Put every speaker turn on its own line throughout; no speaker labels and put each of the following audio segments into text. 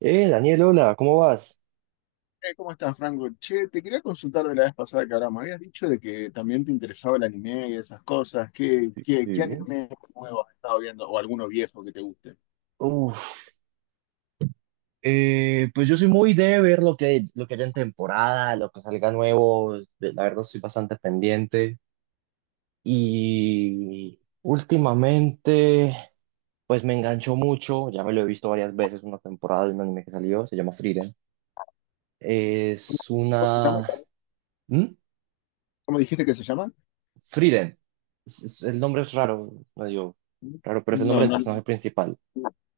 Daniel, hola, ¿cómo vas?
¿Cómo estás, Franco? Che, te quería consultar de la vez pasada que hablamos. Habías dicho de que también te interesaba el anime y esas cosas. ¿Qué,
Sí,
qué, qué
sí.
anime nuevo has estado viendo? ¿O alguno viejo que te guste?
Uf, pues yo soy muy de ver lo que haya en temporada, lo que salga nuevo, la verdad estoy bastante pendiente. Y últimamente, pues me enganchó mucho, ya me lo he visto varias veces, una temporada de un anime que salió, se llama Frieren. Es
¿Cómo se llama?
una. ¿Mm?
¿Cómo dijiste que se llama?
Frieren. El nombre es raro, medio raro, pero es el
No,
nombre del
no,
personaje principal.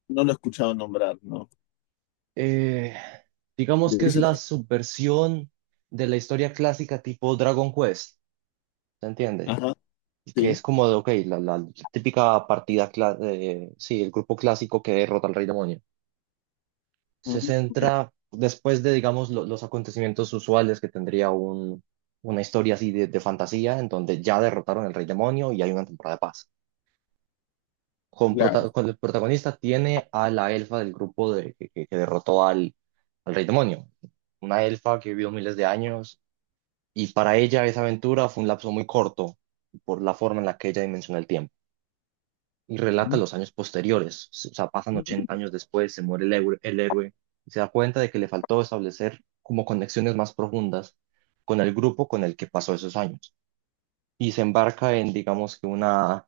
no lo he escuchado nombrar, no.
eh, digamos
¿De
que
qué
es
se
la
trata?
subversión de la historia clásica tipo Dragon Quest, ¿se entiende?
Ajá,
Que
sí.
es como de, ok, la típica partida, sí, el grupo clásico que derrota al rey demonio.
Ah,
Se
ok,
centra después de, digamos, los acontecimientos usuales que tendría una historia así de fantasía, en donde ya derrotaron al rey demonio y hay una temporada de paz. con,
claro.
prota- con el protagonista tiene a la elfa del grupo que derrotó al rey demonio. Una elfa que vivió miles de años y para ella esa aventura fue un lapso muy corto por la forma en la que ella dimensiona el tiempo. Y relata
Mm.
los años posteriores, o sea, pasan 80 años después, se muere el héroe y se da cuenta de que le faltó establecer como conexiones más profundas con el grupo con el que pasó esos años. Y se embarca en, digamos que una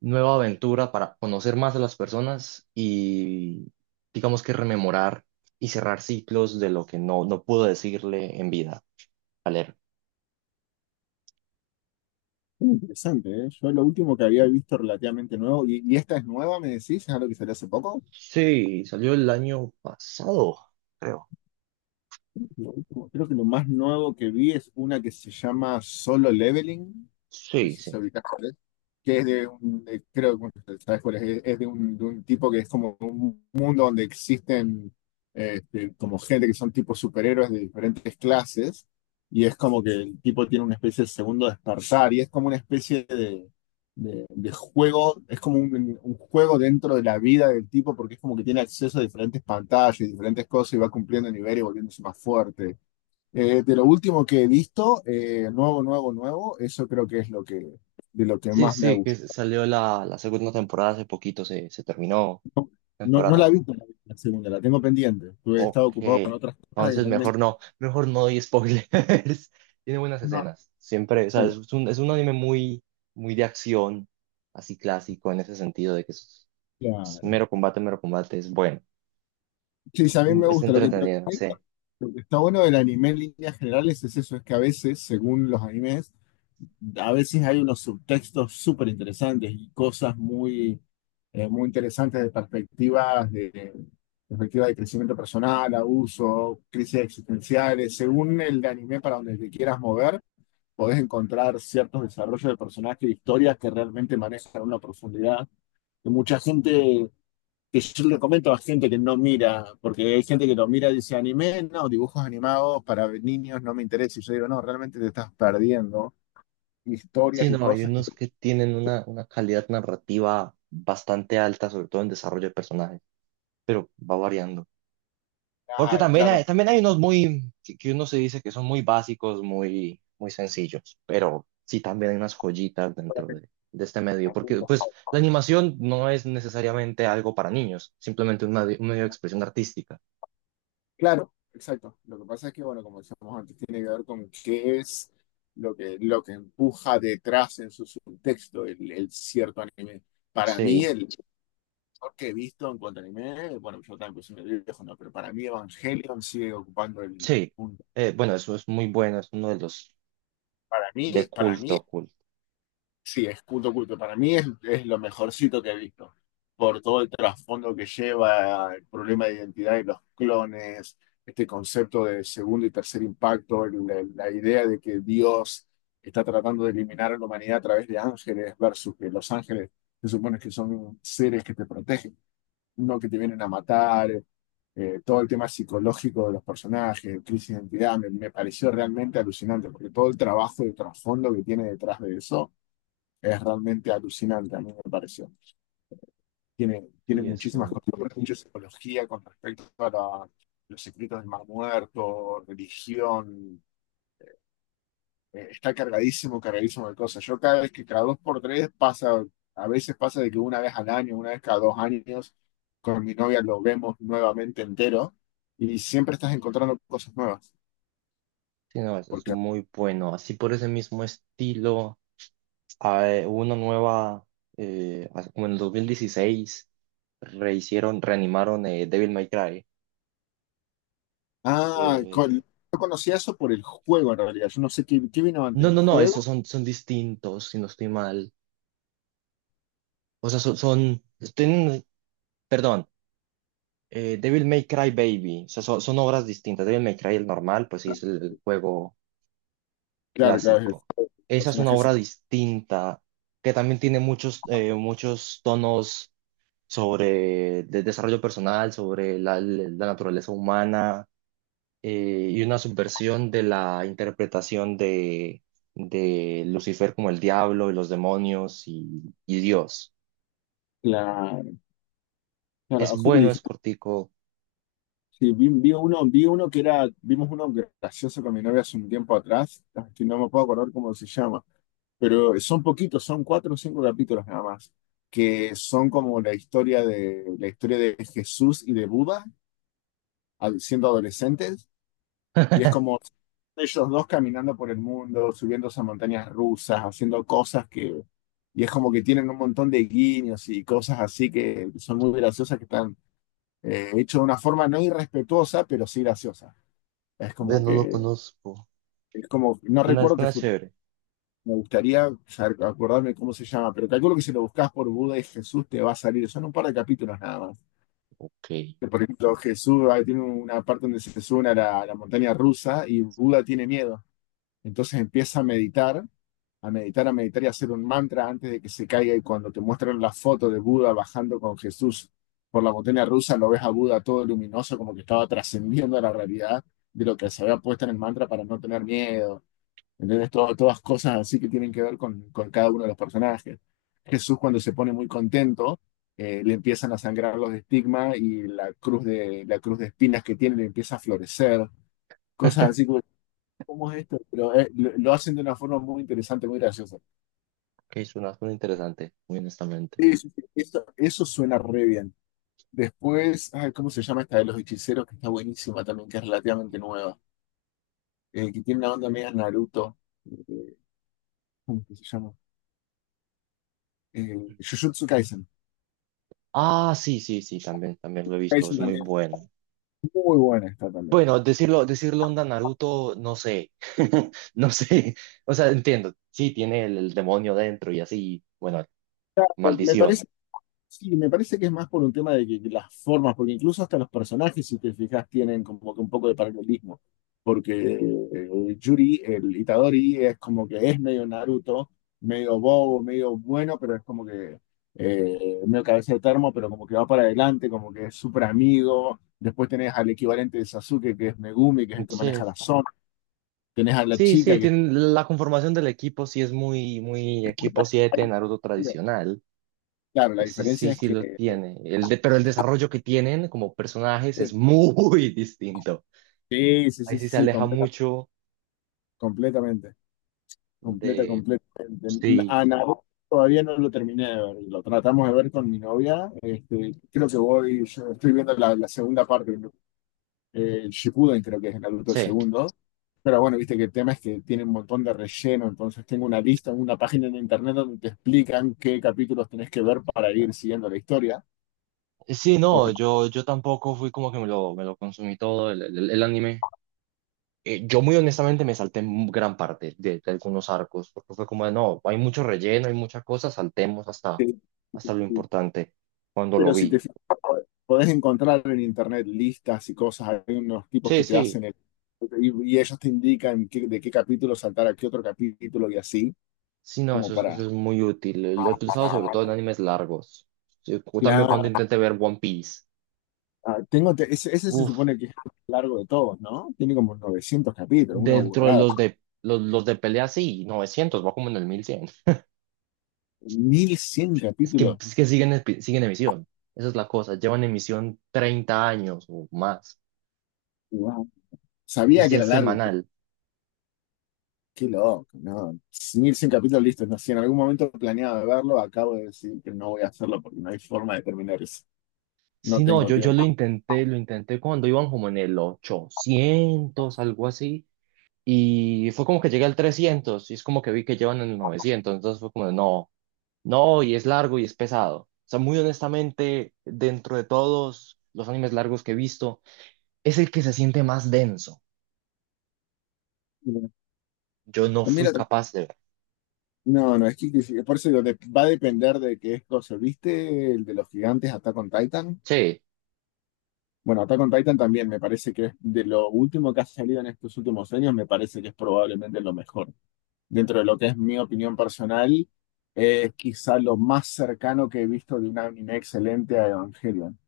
nueva aventura para conocer más a las personas y digamos que rememorar y cerrar ciclos de lo que no pudo decirle en vida a leer.
Interesante, ¿eh? Yo lo último que había visto relativamente nuevo, y esta es nueva, me decís, es algo que salió hace poco.
Sí, salió el año pasado, creo.
Creo que lo más nuevo que vi es una que se llama Solo Leveling, no
Sí,
sé
sí.
si ubicás cuál es, que es de un, creo que bueno, sabes cuál es, es de un tipo que es como un mundo donde existen este, como gente que son tipo superhéroes de diferentes clases, y es como que el tipo tiene una especie de segundo despertar, y es como una especie de juego, es como un juego dentro de la vida del tipo porque es como que tiene acceso a diferentes pantallas y diferentes cosas y va cumpliendo niveles y volviéndose más fuerte. De lo último que he visto, nuevo, nuevo, nuevo, eso creo que es lo que, de lo que
Sí,
más me ha
sí, que
gustado.
salió la segunda temporada hace poquito, se terminó
No, no la
temporada.
he visto la segunda, la tengo pendiente. Tuve He
Ok,
estado ocupado con otras cosas y
entonces
realmente
mejor no doy spoilers. Tiene buenas
no.
escenas, siempre, o sea,
Bueno.
es un anime muy, muy de acción así clásico en ese sentido de que es. Es
Claro.
mero combate, es bueno,
Sí, sí, a mí me
es
gusta. Lo que,
entretenido, sí.
lo que está bueno del anime en líneas generales es eso, es que a veces, según los animes, a veces hay unos subtextos súper interesantes y cosas muy interesantes de perspectivas de perspectiva de crecimiento personal, abuso, crisis existenciales. Según el anime para donde te quieras mover, podés encontrar ciertos desarrollos de personajes y historias que realmente manejan una profundidad que mucha gente, que yo le comento a gente que no mira, porque hay gente que lo mira y dice anime, no, dibujos animados para niños no me interesa. Y yo digo, no, realmente te estás perdiendo historias
Sí,
y
no, hay
cosas que...
unos que tienen una calidad narrativa bastante alta, sobre todo en desarrollo de personajes, pero va variando. Porque
Claro,
también
claro.
hay, también hay unos muy, que uno se dice que son muy básicos, muy, muy sencillos, pero sí también hay unas joyitas dentro de este medio, porque pues la animación no es necesariamente algo para niños, simplemente un medio de expresión artística.
Claro, exacto. Lo que pasa es que, bueno, como decíamos antes, tiene que ver con qué es lo que empuja detrás en su subtexto el cierto anime. Para mí,
Sí,
el mejor que he visto en cuanto a anime, bueno, yo también pues, soy medio viejo, no, pero para mí Evangelion sigue ocupando el
sí.
punto.
Bueno, eso es muy bueno, es uno de los. De
Para mí
culto, culto.
sí, es culto, culto. Para mí es lo mejorcito que he visto, por todo el trasfondo que lleva, el problema de identidad y los clones, este concepto de segundo y tercer impacto, la idea de que Dios está tratando de eliminar a la humanidad a través de ángeles versus que los ángeles se supone que son seres que te protegen, no que te vienen a matar, todo el tema psicológico de los personajes, crisis de identidad, me pareció realmente alucinante, porque todo el trabajo de trasfondo que tiene detrás de eso es realmente alucinante, a mí me pareció. Tiene
Sí, es
muchísimas
uno.
cosas, mucha psicología con respecto a los secretos del Mar Muerto, religión. Está cargadísimo, cargadísimo de cosas. Yo cada vez que cada dos por tres pasa, a veces pasa de que una vez al año, una vez cada dos años, con mi novia lo vemos nuevamente entero y siempre estás encontrando cosas nuevas.
Sí, no, es
Porque,
muy bueno. Así por ese mismo estilo, hay una nueva, como en el 2016, rehicieron, reanimaron Devil May Cry.
ah,
Eh,
yo conocía eso por el juego en realidad. Yo no sé qué vino antes
no,
del
no, no, esos
juego.
son distintos, si no estoy mal. O sea, tienen- perdón, Devil May Cry Baby. O sea, son obras distintas. Devil May Cry, el normal, pues sí, es el juego
Claro, claro, es
clásico.
el
Esa es una
personaje.
obra distinta que también tiene muchos tonos sobre el desarrollo personal, sobre la naturaleza humana, y una subversión de la interpretación de Lucifer como el diablo y los demonios y Dios.
Claro,
Es
justo
bueno, es
dijiste,
cortico.
sí, vi uno, vi uno que era, vimos uno gracioso con mi novia hace un tiempo atrás, que no me puedo acordar cómo se llama, pero son poquitos, son cuatro o cinco capítulos nada más, que son como la historia de Jesús y de Buda siendo adolescentes, y es como ellos dos caminando por el mundo, subiéndose a montañas rusas, haciendo cosas que, y es como que tienen un montón de guiños y cosas así que son muy graciosas que están. Hecho de una forma no irrespetuosa, pero sí graciosa. Es
Ve,
como
no lo
que,
conozco.
es como, no
Suena,
recuerdo,
suena chévere.
me gustaría acordarme cómo se llama, pero calculo que si lo buscas por Buda y Jesús te va a salir, son un par de capítulos nada más.
Ok.
Que, por ejemplo, Jesús ah, tiene una parte donde se sube a la montaña rusa y Buda tiene miedo. Entonces empieza a meditar a meditar, a meditar y hacer un mantra antes de que se caiga. Y cuando te muestran la foto de Buda bajando con Jesús por la montaña rusa, lo ves a Buda todo luminoso, como que estaba trascendiendo a la realidad de lo que se había puesto en el mantra para no tener miedo. ¿Entendés? Todas cosas así que tienen que ver con cada uno de los personajes. Jesús cuando se pone muy contento, le empiezan a sangrar los estigmas y la cruz de espinas que tiene le empieza a florecer. Cosas así como, ¿cómo es esto? Pero lo hacen de una forma muy interesante, muy graciosa.
Ok, suena, suena interesante, muy honestamente.
Sí, sí, sí, eso suena re bien. Después, ay, ¿cómo se llama esta de los hechiceros? Que está buenísima también, que es relativamente nueva. Que tiene una onda media Naruto. Eh, ¿Cómo que se llama? Eh, Jujutsu Kaisen.
Ah, sí, sí, sí, también, también lo he visto, es
Kaisen
muy
también. Es
bueno.
muy buena esta también.
Bueno, decirlo, decirlo onda Naruto, no sé, no sé, o sea, entiendo, sí, tiene el demonio dentro y así, bueno,
Me
maldición.
parece Sí, me parece que es más por un tema de que las formas, porque incluso hasta los personajes, si te fijas, tienen como que un poco de paralelismo. Porque Yuri, el Itadori, es como que es medio Naruto, medio bobo, medio bueno, pero es como que medio cabeza de termo, pero como que va para adelante, como que es súper amigo. Después tenés al equivalente de Sasuke, que es Megumi, que es el que maneja
Sí,
la zona. Tenés a la
sí, sí,
chica que...
tiene, la conformación del equipo sí es muy, muy equipo 7 Naruto tradicional,
Claro, la
ese sí,
diferencia es
sí lo
que...
tiene, pero el desarrollo que tienen como personajes es
Sí,
muy distinto.
sí, sí,
Ahí
sí,
sí se
sí,
aleja mucho
completamente.
de,
Completamente.
sí,
A Naruto todavía no lo terminé de ver. Lo tratamos de ver con mi novia. Este, creo que voy, yo estoy viendo la, la segunda parte, ¿no? Shippuden creo que es Naruto el
sí.
segundo. Pero bueno, viste que el tema es que tiene un montón de relleno, entonces tengo una lista, una página en internet donde te explican qué capítulos tenés que ver para ir siguiendo la historia.
Sí, no,
Porque
yo tampoco fui como que me lo consumí todo el anime. Yo muy honestamente me salté gran parte de algunos arcos, porque fue como de, no, hay mucho relleno, hay muchas cosas, saltemos hasta,
eh,
hasta lo importante cuando lo
pero si te
vi.
fijas, podés encontrar en internet listas y cosas, hay unos tipos
Sí,
que te
sí,
hacen el... Y ellos te indican de qué capítulo saltar a qué otro capítulo y así,
sí, no,
como
eso es,
para...
eso es muy útil. Lo he utilizado sobre todo en animes largos. Sí, también cuando
Claro.
intenté ver One Piece.
Ah, ese se
Uf,
supone que es el más largo de todos, ¿no? Tiene como 900 capítulos, una
dentro de
burrada.
los de pelea, sí, 900 va como en el 1100.
mil cien
Es que,
capítulos.
es que siguen emisión. Esa es la cosa. Llevan emisión 30 años o más.
Wow.
Y
Sabía que
si
era
es
largo, pero
semanal.
qué loco, ¿no? 1100 capítulos, listo. No, si en algún momento planeaba verlo, acabo de decir que no voy a hacerlo porque no hay forma de terminar eso. No
Si no,
tengo
yo
tiempo.
lo intenté cuando iban como en el 800 algo así. Y fue como que llegué al 300. Y es como que vi que llevan en el 900. Entonces fue como, no, no, y es largo y es pesado. O sea, muy honestamente, dentro de todos los animes largos que he visto, es el que se siente más denso. Yo no
Ah,
fui
mira,
capaz de ver.
no, no, es por eso digo, va a depender de qué es cosa. ¿Viste el de los gigantes Attack on Titan?
Sí,
Bueno, Attack on Titan también me parece que es de lo último que ha salido en estos últimos años, me parece que es probablemente lo mejor. Dentro de lo que es mi opinión personal, es quizá lo más cercano que he visto de un anime excelente a Evangelion,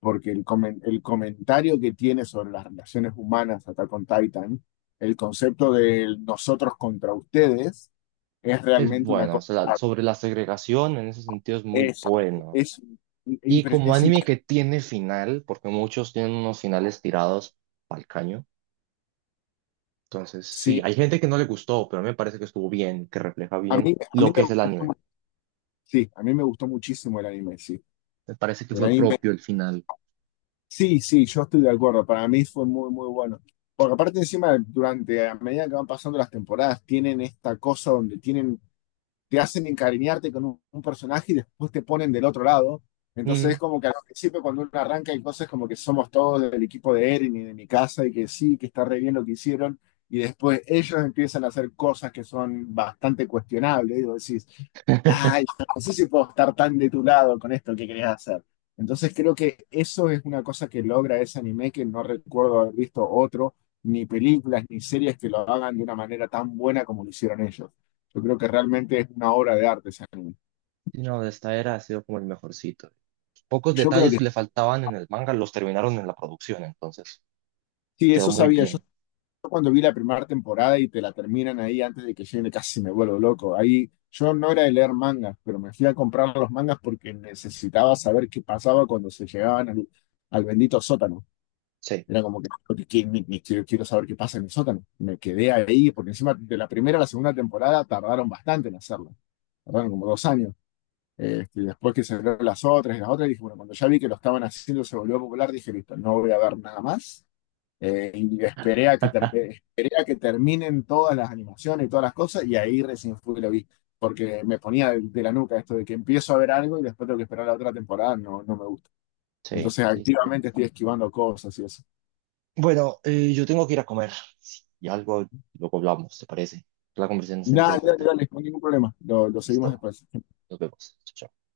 porque el comentario que tiene sobre las relaciones humanas Attack on Titan, el concepto de nosotros contra ustedes, es
es
realmente una
bueno, o
cosa.
sea, sobre la segregación en ese sentido es muy
Es,
bueno.
es,
Y
impre-
como
es
anime
imp-
que tiene final, porque muchos tienen unos finales tirados al caño. Entonces, sí,
Sí.
hay gente que no le gustó, pero a mí me parece que estuvo bien, que refleja
A
bien
mí, a mí
lo que
me
es el
gustó,
anime.
sí, a mí me gustó muchísimo el anime, sí.
Me parece que
El
fue
anime,
propio el final.
sí, sí, yo estoy de acuerdo. Para mí fue muy, muy bueno. Porque aparte encima, durante, a medida que van pasando las temporadas, tienen esta cosa donde tienen te hacen encariñarte con un personaje y después te ponen del otro lado. Entonces es
Mm.
como que al principio cuando uno arranca hay cosas como que somos todos del equipo de Eren y de mi casa y que sí, que está re bien lo que hicieron. Y después ellos empiezan a hacer cosas que son bastante cuestionables. Y vos decís, ay, no sé si puedo estar tan de tu lado con esto que querés hacer. Entonces creo que eso es una cosa que logra ese anime que no recuerdo haber visto otro, ni películas, ni series que lo hagan de una manera tan buena como lo hicieron ellos. Yo creo que realmente es una obra de arte ese anime.
Y no, de esta era ha sido como el mejorcito. Pocos
Yo creo
detalles
que
que le faltaban en el manga los terminaron en la producción, entonces
sí,
quedó
eso
muy
sabía. Yo
bien.
cuando vi la primera temporada y te la terminan ahí antes de que llegue, casi me vuelvo loco. Ahí yo no era de leer mangas, pero me fui a comprar los mangas porque necesitaba saber qué pasaba cuando se llegaban al bendito sótano.
Sí,
Era como que- ni- ni quiero, quiero saber qué pasa en el sótano. Me quedé ahí porque encima de la primera a la segunda temporada tardaron bastante en hacerlo. Tardaron como 2 años. Este, después que se vieron las otras y las otras, dije, bueno, cuando ya vi que lo estaban haciendo, se volvió popular, dije, listo, no voy a ver nada más. Y esperé a, esperé a que terminen todas las animaciones y todas las cosas, y ahí recién fui y lo vi. Porque me ponía de la nuca esto de que empiezo a ver algo y después tengo que esperar la otra temporada, no, no me gusta.
sí,
Entonces,
sí, sí,
activamente
sí.
estoy esquivando cosas y eso.
Bueno, yo tengo que ir a comer. Sí, y algo luego hablamos, ¿te parece? La conversación está
Nada, dale,
interesante.
dale, no hay ningún problema. Lo seguimos
Listo,
después.
nos vemos. Chao.